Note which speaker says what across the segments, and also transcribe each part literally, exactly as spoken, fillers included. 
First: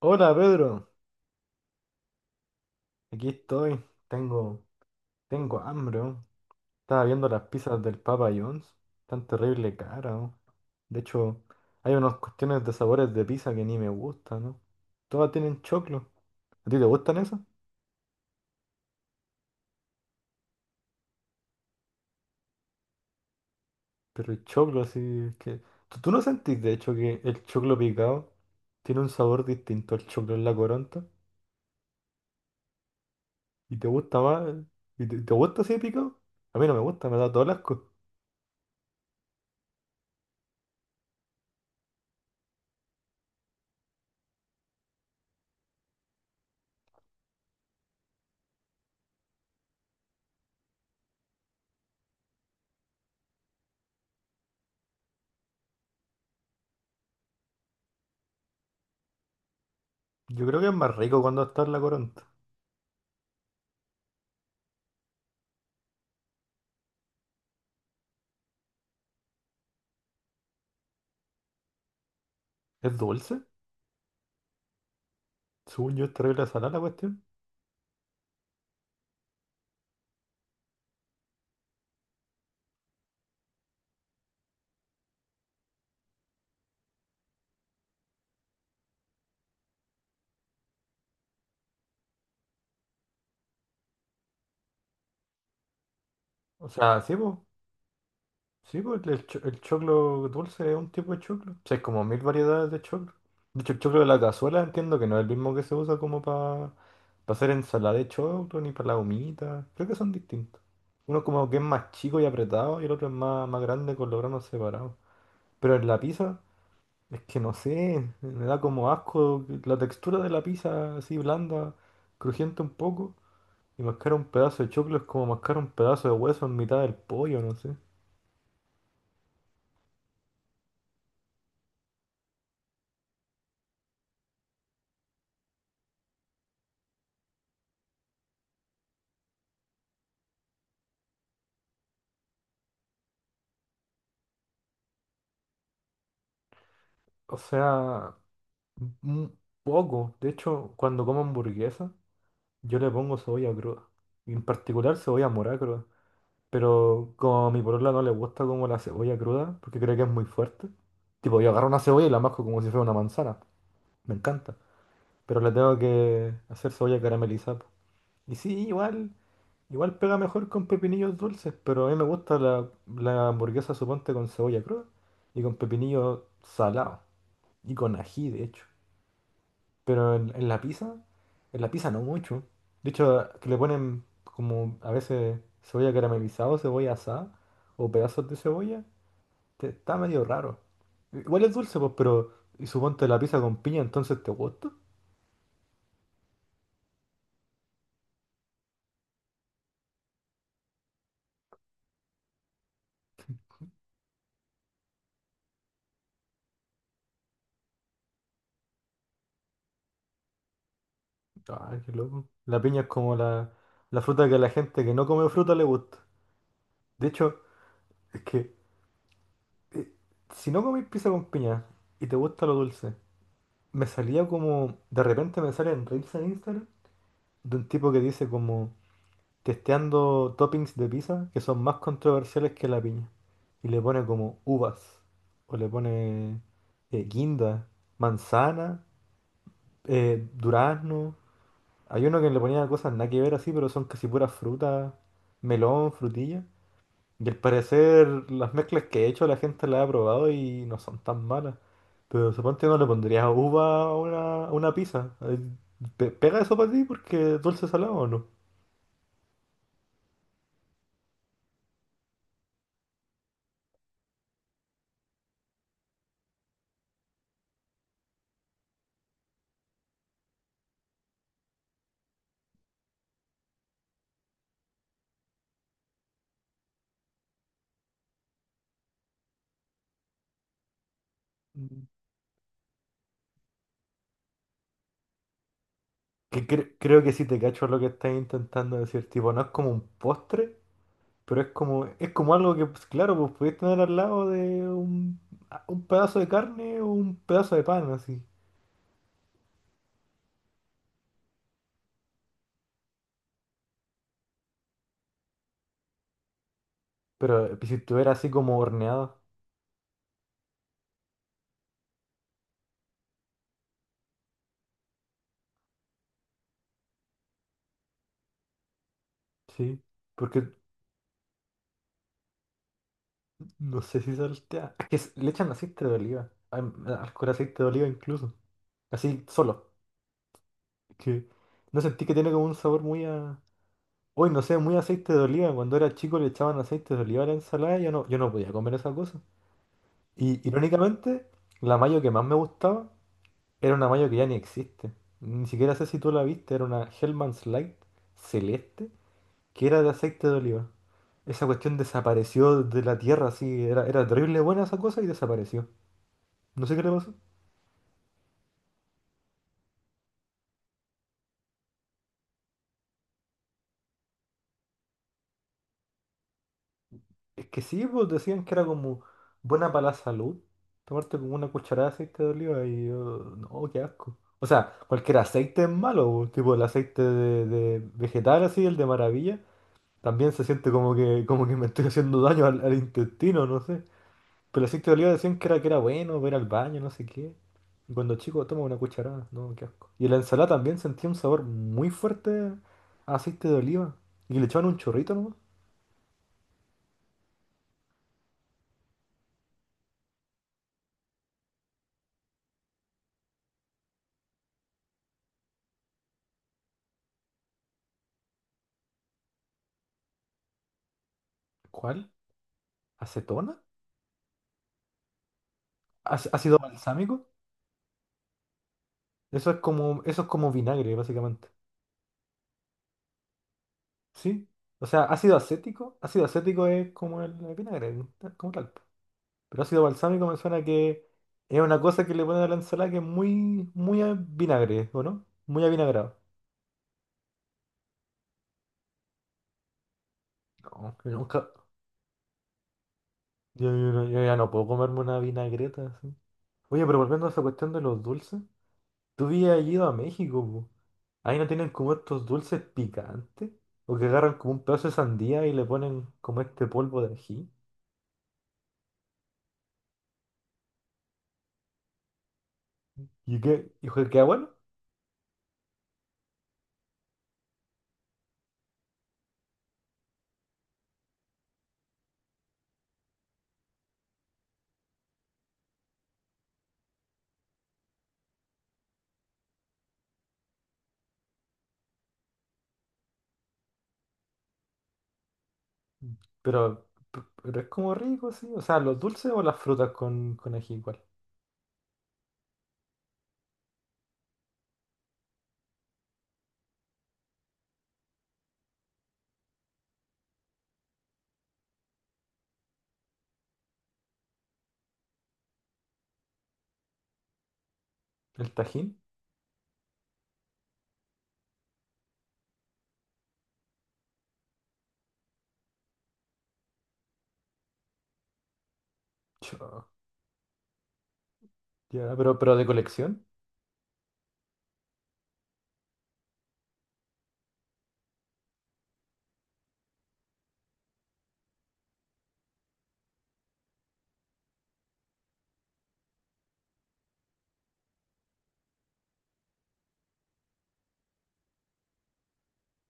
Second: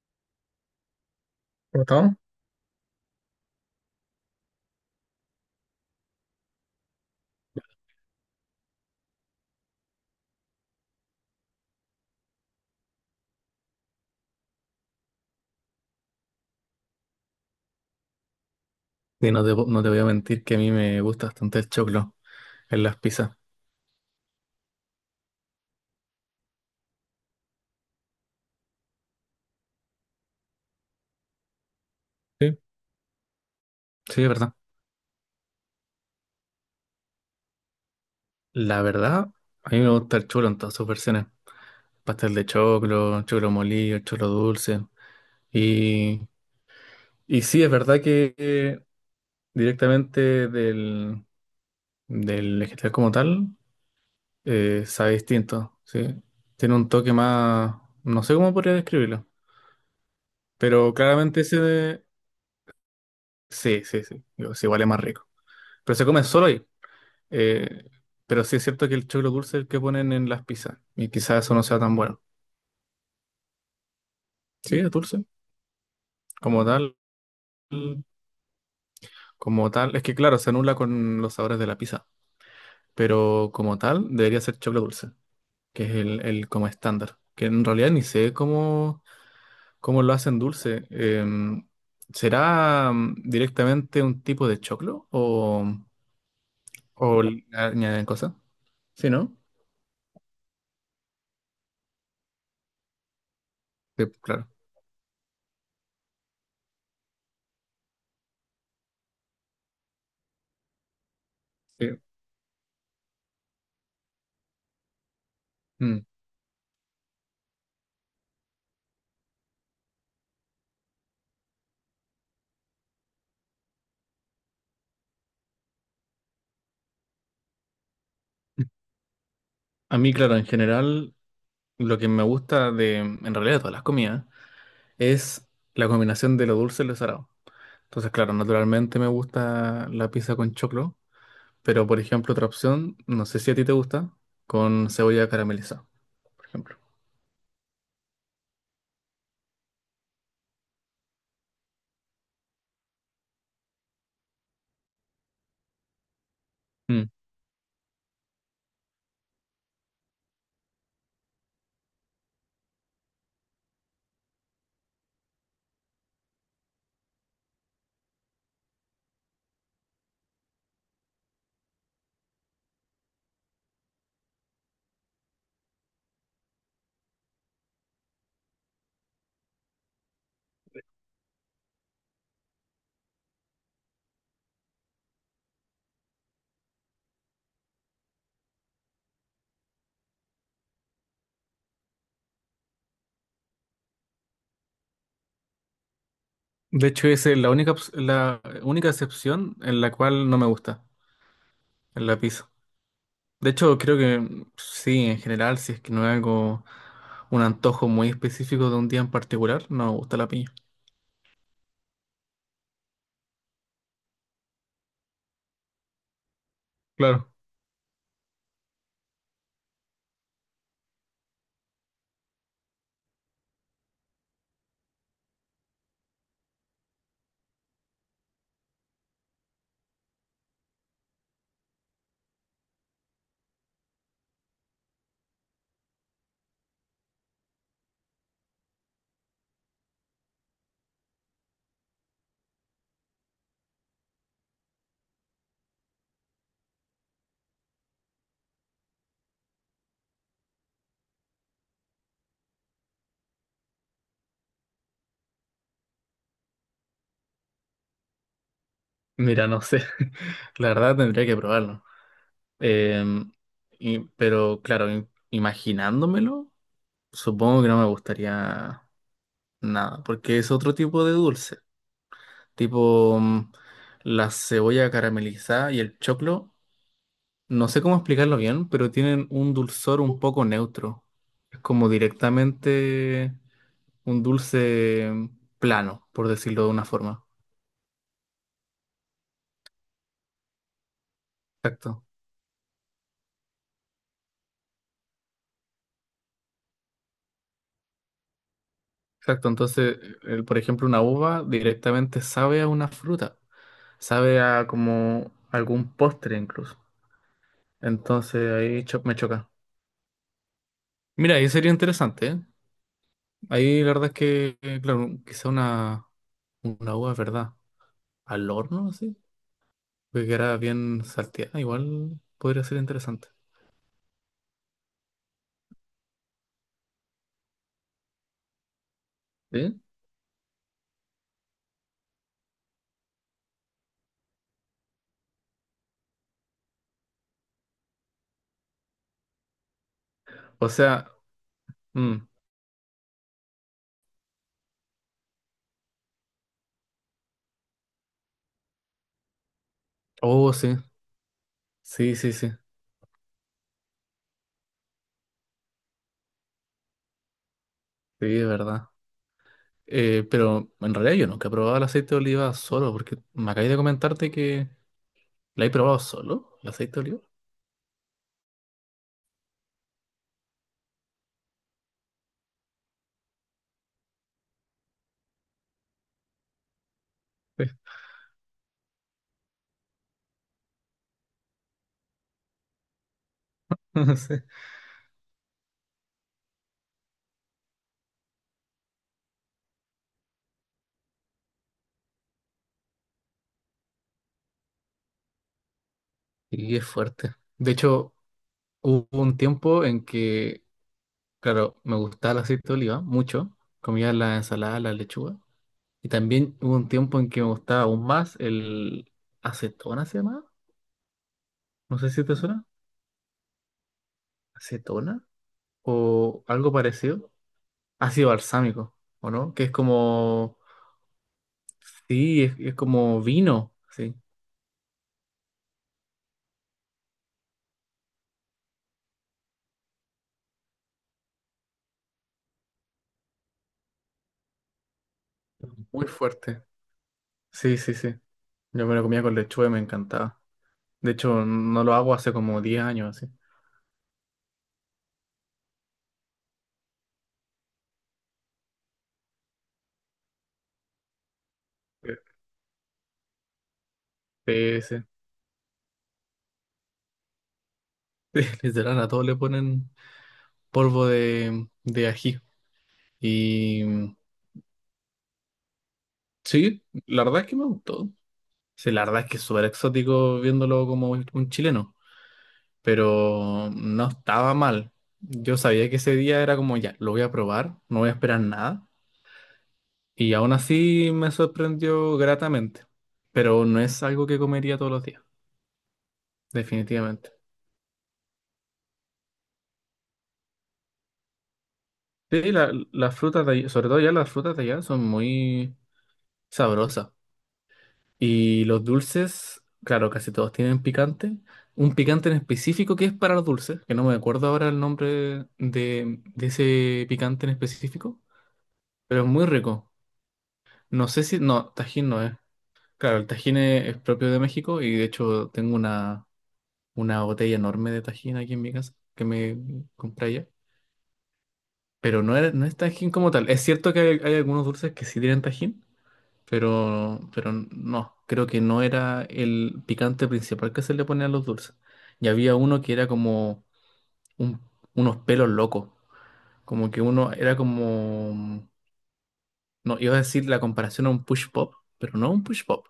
Speaker 1: Hola Pedro,
Speaker 2: ¿Gustavo?
Speaker 1: aquí estoy. Tengo, tengo hambre. Oh. Estaba viendo las pizzas del Papa John's. Tan terrible cara. Oh. De hecho, hay unas cuestiones de sabores de pizza que ni me gustan, ¿no? Todas tienen choclo. ¿A ti te gustan esas?
Speaker 2: Y no te, po- no te voy a mentir que a mí me gusta bastante el choclo en las pizzas.
Speaker 1: Pero el choclo así es que. ¿Tú, tú no sentís de hecho que el choclo picado tiene un sabor distinto al choclo en la coronta?
Speaker 2: Sí,
Speaker 1: ¿Y te gusta
Speaker 2: sí, es
Speaker 1: más?
Speaker 2: verdad.
Speaker 1: ¿Y te, te gusta así de picado? A mí no me gusta, me da todo el asco.
Speaker 2: La verdad, a mí me gusta el choclo en todas sus versiones. Pastel de choclo, choclo molido, choclo dulce. Y, y sí, es verdad que eh, directamente del, del vegetal como tal, eh, sabe distinto, ¿sí? Tiene un toque más, no sé cómo podría describirlo,
Speaker 1: Yo creo que es
Speaker 2: pero
Speaker 1: más rico
Speaker 2: claramente
Speaker 1: cuando
Speaker 2: ese
Speaker 1: está en la
Speaker 2: de-
Speaker 1: coronta.
Speaker 2: Sí, sí, sí, digo, sí, igual es más rico. Pero se come solo ahí. Eh, pero sí es cierto que el choclo dulce es el que ponen en las pizzas. Y quizás eso no sea tan bueno.
Speaker 1: ¿Es dulce?
Speaker 2: Sí, es dulce.
Speaker 1: Según yo, es terrible
Speaker 2: Como
Speaker 1: sana la
Speaker 2: tal,
Speaker 1: cuestión.
Speaker 2: como tal. Es que claro, se anula con los sabores de la pizza. Pero como tal, debería ser choclo dulce, que es el, el como estándar. Que en realidad ni sé cómo, cómo lo hacen dulce. Em, ¿será mm, directamente un tipo de choclo? ¿O,
Speaker 1: O sea, sí,
Speaker 2: o
Speaker 1: pues.
Speaker 2: le añaden cosas?
Speaker 1: Sí, po,
Speaker 2: Sí,
Speaker 1: el,
Speaker 2: ¿no?
Speaker 1: cho- el choclo dulce es un tipo de choclo. O sea, hay como mil variedades de choclo. De hecho, el choclo de
Speaker 2: Sí,
Speaker 1: la
Speaker 2: claro.
Speaker 1: cazuela entiendo que no es el mismo que se usa como para hacer ensalada de choclo ni para la humita. Creo que son distintos. Uno como que es más
Speaker 2: Sí.
Speaker 1: chico y apretado y el otro es más, más grande con los granos separados. Pero en la
Speaker 2: Mm.
Speaker 1: pizza, es que no sé, me da como asco la textura de la pizza así blanda, crujiente un poco. Y mascar un pedazo de choclo es como mascar un pedazo de hueso en mitad del pollo, no sé.
Speaker 2: A mí, claro, en general. Lo que me gusta de, en realidad, de todas las comidas, es la combinación de lo dulce y lo salado. Entonces, claro, naturalmente me gusta la pizza con choclo, pero por ejemplo, otra opción, no sé si a ti te gusta, con cebolla caramelizada, por ejemplo.
Speaker 1: O sea, un poco. De hecho, cuando como hamburguesa, yo le pongo cebolla cruda. Y en particular cebolla morada cruda.
Speaker 2: Mm.
Speaker 1: Pero como a mi polola no le gusta como la cebolla cruda, porque cree que es muy fuerte. Tipo, yo agarro una cebolla y la masco como si fuera una manzana. Me encanta. Pero le tengo que hacer cebolla caramelizada, po. Y sí, igual. Igual pega mejor con pepinillos dulces, pero a mí me gusta la, la hamburguesa, suponte, con cebolla cruda y con pepinillos salados y con ají, de hecho. Pero en, en la pizza, en la pizza no mucho. De hecho, que le ponen como a veces cebolla caramelizada o cebolla asada o pedazos de cebolla, te- está medio raro. Igual es dulce, pues, pero y suponte la pizza con piña, entonces te gusta.
Speaker 2: De hecho, esa es la única, ops- la única excepción en la cual no me gusta, en la pizza. De hecho, creo que mm, sí, en general, si es que no es algo, un antojo muy específico de un día en particular, no me gusta la piña.
Speaker 1: Ay, qué loco. La piña es como la, la fruta que a la gente que no come fruta le gusta. De
Speaker 2: Claro.
Speaker 1: hecho, es que eh, si no comís pizza con piña y te gusta lo dulce, me salía como, de repente me salen reels en Instagram de un tipo que dice como testeando toppings de pizza que son más controversiales que la piña. Y le pone como uvas, o le pone eh, guinda, manzana, eh, durazno. Hay uno que le ponía cosas nada que ver así, pero son casi puras frutas, melón, frutilla. Y al parecer las mezclas que he hecho la gente las ha probado y no son tan malas. Pero suponte no le pondrías uva a una, a una pizza. Eh, pe- ¿Pega eso para ti porque es dulce salado o no?
Speaker 2: Mira, no sé. La verdad tendría que probarlo. Em, y- pero claro, im- imaginándomelo, supongo que no me gustaría nada, porque es otro tipo de dulce, tipo mm, la cebolla caramelizada y el choclo, no sé cómo explicarlo bien, pero tienen un dulzor un poco neutro. Es
Speaker 1: Mm.
Speaker 2: como directamente un dulce mm, plano, por
Speaker 1: Que
Speaker 2: decirlo de
Speaker 1: cre-
Speaker 2: una
Speaker 1: creo que
Speaker 2: forma.
Speaker 1: sí te cacho lo que estás intentando decir. Tipo, no es como un postre, pero es como,
Speaker 2: Exacto,
Speaker 1: es como algo que, pues, claro, pues podéis tener al lado de un, a- un pedazo de carne o un pedazo de pan, así.
Speaker 2: exacto. Entonces, el- por ejemplo, una uva directamente sabe a una fruta. Sabe a como algún postre incluso.
Speaker 1: Pero eh, si estuviera así
Speaker 2: Entonces
Speaker 1: como
Speaker 2: ahí cho- me
Speaker 1: horneado,
Speaker 2: choca. Mira, ahí sería interesante, ¿eh? Ahí la verdad es que, eh, claro, quizá una, una uva, ¿verdad? Al horno, así.
Speaker 1: sí.
Speaker 2: Que
Speaker 1: Porque
Speaker 2: quedara bien salteada, igual podría ser interesante.
Speaker 1: no sé si saltea. Es que s- le echan aceite de oliva. Al, al- al aceite de oliva incluso. Así solo.
Speaker 2: ¿Sí?
Speaker 1: Que no sentí que tiene como un sabor muy a... Hoy no sé, muy aceite de oliva. Cuando era chico le echaban aceite de oliva a la ensalada y yo no, yo no podía comer esa cosa. Y
Speaker 2: O sea,
Speaker 1: irónicamente, la mayo que
Speaker 2: mm,
Speaker 1: más me gustaba era una mayo que ya ni existe. Ni siquiera sé si tú la viste, era una Hellman's Light celeste que era de aceite de
Speaker 2: oh,
Speaker 1: oliva.
Speaker 2: sí.
Speaker 1: Esa cuestión
Speaker 2: Sí, sí, sí.
Speaker 1: desapareció de la tierra, así, era, era terrible buena esa cosa y desapareció. No sé qué le pasó.
Speaker 2: Sí, es verdad. Eh, pero en realidad yo nunca he probado el aceite de oliva solo, porque me acabé de comentarte que la he probado solo, el aceite de
Speaker 1: Es que sí, pues decían que era como buena para la salud. Tomarte como una cucharada de aceite de oliva y yo, no, qué asco. O sea, cualquier aceite es malo, pues, tipo el aceite de, de vegetal así, el de maravilla, también se siente como que, como que me estoy haciendo daño al, al intestino, no sé.
Speaker 2: oliva. Sí.
Speaker 1: Pero el aceite de oliva decían que era, que era bueno, ver al baño, no sé qué. Y cuando chico toma una cucharada, no, qué asco. Y en la ensalada también sentía un sabor muy fuerte a aceite de oliva. Y le echaban un chorrito nomás.
Speaker 2: Y es fuerte. De hecho, hubo un tiempo en que, claro, me gustaba el aceite de oliva mucho. Comía la ensalada, la lechuga. Y también hubo un tiempo en que me gustaba aún más el acetona, ¿se llama? No sé
Speaker 1: ¿Cuál?
Speaker 2: si te suena.
Speaker 1: ¿Acetona?
Speaker 2: ¿Acetona?
Speaker 1: Ac-
Speaker 2: O
Speaker 1: ¿Ácido
Speaker 2: algo
Speaker 1: balsámico?
Speaker 2: parecido. Ácido balsámico, ¿o
Speaker 1: Eso
Speaker 2: no?
Speaker 1: es
Speaker 2: Que es
Speaker 1: como, eso es como
Speaker 2: como...
Speaker 1: vinagre, básicamente.
Speaker 2: Sí, es, es como vino. Sí,
Speaker 1: ¿Sí? O sea, ácido acético. Ácido acético es como el, vinagre, tal- como tal. Pero ácido balsámico me suena que es una cosa que le ponen a la ensalada que es muy, muy a vinagre, ¿o no? Muy
Speaker 2: muy
Speaker 1: avinagrado.
Speaker 2: fuerte. Sí, sí, sí. Yo me lo comía con lechuga y me encantaba.
Speaker 1: No, yo
Speaker 2: De hecho,
Speaker 1: nunca.
Speaker 2: no lo hago hace como diez años, así.
Speaker 1: Yo, yo no- yo ya no puedo comerme una vinagreta así. Oye, pero volviendo a esa cuestión de los dulces, tú habías ido a México, po. Ahí no tienen como estos dulces picantes. O que agarran como un
Speaker 2: Sí,
Speaker 1: pedazo de
Speaker 2: sí.
Speaker 1: sandía y le ponen como este polvo de ají.
Speaker 2: Literal, a todos le ponen polvo de, de ají.
Speaker 1: Y que,
Speaker 2: Y
Speaker 1: y que
Speaker 2: mm,
Speaker 1: queda bueno,
Speaker 2: sí, la verdad es que me gustó. Sí, la verdad es que es súper exótico viéndolo como un, un chileno, pero no estaba mal. Yo sabía que ese día era como ya, lo voy a probar, no voy a esperar nada. Y aún así me sorprendió gratamente, pero no es algo que comería todos los días,
Speaker 1: pero,
Speaker 2: definitivamente.
Speaker 1: pero es como rico, sí. O sea, los dulces o las frutas con, con ají igual.
Speaker 2: Sí, la- las frutas de allá, sobre todo ya las frutas de allá son muy sabrosas. Y los dulces, claro, casi todos tienen picante. Un picante en específico que es para los dulces, que no me acuerdo ahora el nombre de, de ese picante en específico,
Speaker 1: El tajín,
Speaker 2: pero es muy rico. No sé si... No, Tajín no es. Claro, el Tajín es, es propio de México y de hecho tengo una, una botella enorme de Tajín aquí en mi casa que me
Speaker 1: chao.
Speaker 2: compré allá.
Speaker 1: Ya,
Speaker 2: Pero no,
Speaker 1: pero,
Speaker 2: era-
Speaker 1: pero de
Speaker 2: no es Tajín
Speaker 1: colección.
Speaker 2: como tal. Es cierto que hay, hay algunos dulces que sí tienen Tajín, pero, pero no, creo que no era el picante principal que se le ponía a los dulces. Y había uno que era como un- unos pelos locos, como que uno era como, no, iba a decir la comparación a un push pop, pero no un push pop,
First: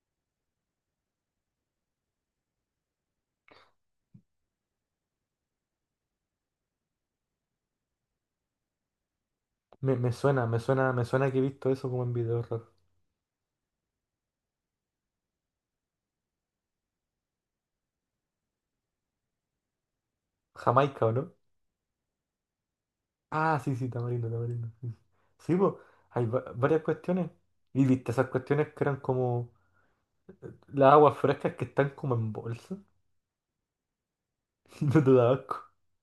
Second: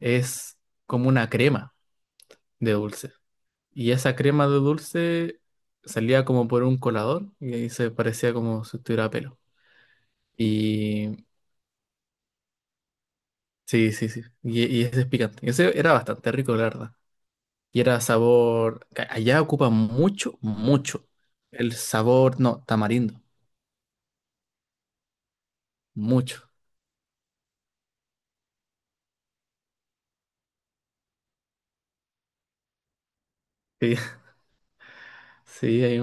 Speaker 2: es como una crema de dulce. Y esa crema de dulce salía como por un colador y ahí se parecía como si tuviera pelo.
Speaker 1: Me, me suena, me suena, me
Speaker 2: Y
Speaker 1: suena que he visto eso como en videos raros.
Speaker 2: sí, sí, sí, y, y ese es picante. Ese era bastante rico, la verdad. Y era sabor, ca- allá ocupa mucho,
Speaker 1: Jamaica,
Speaker 2: mucho.
Speaker 1: ¿o no?
Speaker 2: El sabor, no, tamarindo,
Speaker 1: Ah, sí, sí, tamarindo, tamarindo. Sí, sí. Sí, po, hay
Speaker 2: mucho.
Speaker 1: va- varias cuestiones. Y viste esas cuestiones que eran como las aguas frescas que están como en bolsa.
Speaker 2: Sí,
Speaker 1: No te da asco.
Speaker 2: sí, ahí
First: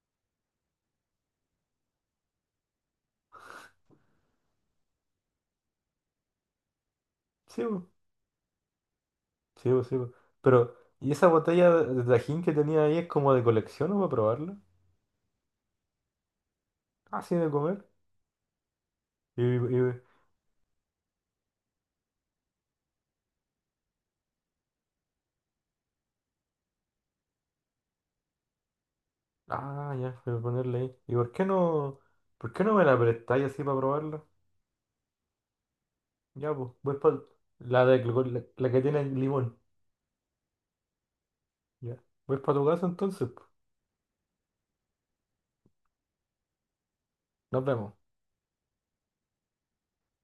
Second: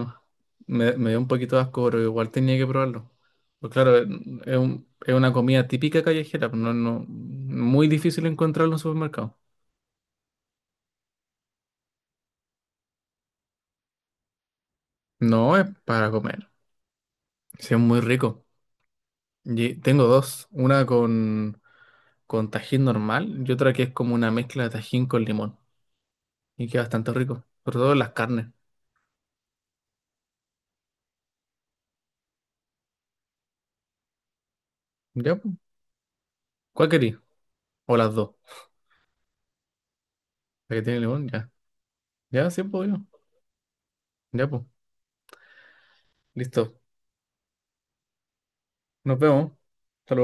Speaker 2: me, me dio un poquito de asco, pero igual tenía que probarlo. Pues claro, es es un- es una comida típica callejera, pues no, no,
Speaker 1: Sí,
Speaker 2: muy
Speaker 1: bu,
Speaker 2: difícil encontrarlo en un supermercado.
Speaker 1: sí, bu, sí, bu. Pero, ¿y esa botella de de Tajín que tenía ahí es como de colección o para probarla?
Speaker 2: No es para comer,
Speaker 1: Así de
Speaker 2: sí, es
Speaker 1: comer.
Speaker 2: muy rico.
Speaker 1: Y,
Speaker 2: Y
Speaker 1: y-
Speaker 2: tengo dos, una con, con tajín normal y otra que es como una mezcla de tajín con limón. Y queda bastante rico, sobre todo en las carnes.
Speaker 1: ah, ya, voy a ponerle ahí. ¿Y por qué no, por qué no me la prestáis así para probarla?
Speaker 2: ¿Ya? Pues.
Speaker 1: Ya, pues,
Speaker 2: ¿Cuál
Speaker 1: voy para
Speaker 2: querí?
Speaker 1: la
Speaker 2: O
Speaker 1: de
Speaker 2: las dos.
Speaker 1: la, la que tiene limón.
Speaker 2: La que tiene limón, ya.
Speaker 1: Ya. Voy
Speaker 2: Ya,
Speaker 1: para
Speaker 2: sí,
Speaker 1: tu
Speaker 2: pues,
Speaker 1: casa
Speaker 2: bueno.
Speaker 1: entonces, pues.
Speaker 2: Ya, pues. Listo.
Speaker 1: Nos vemos.
Speaker 2: Nos vemos.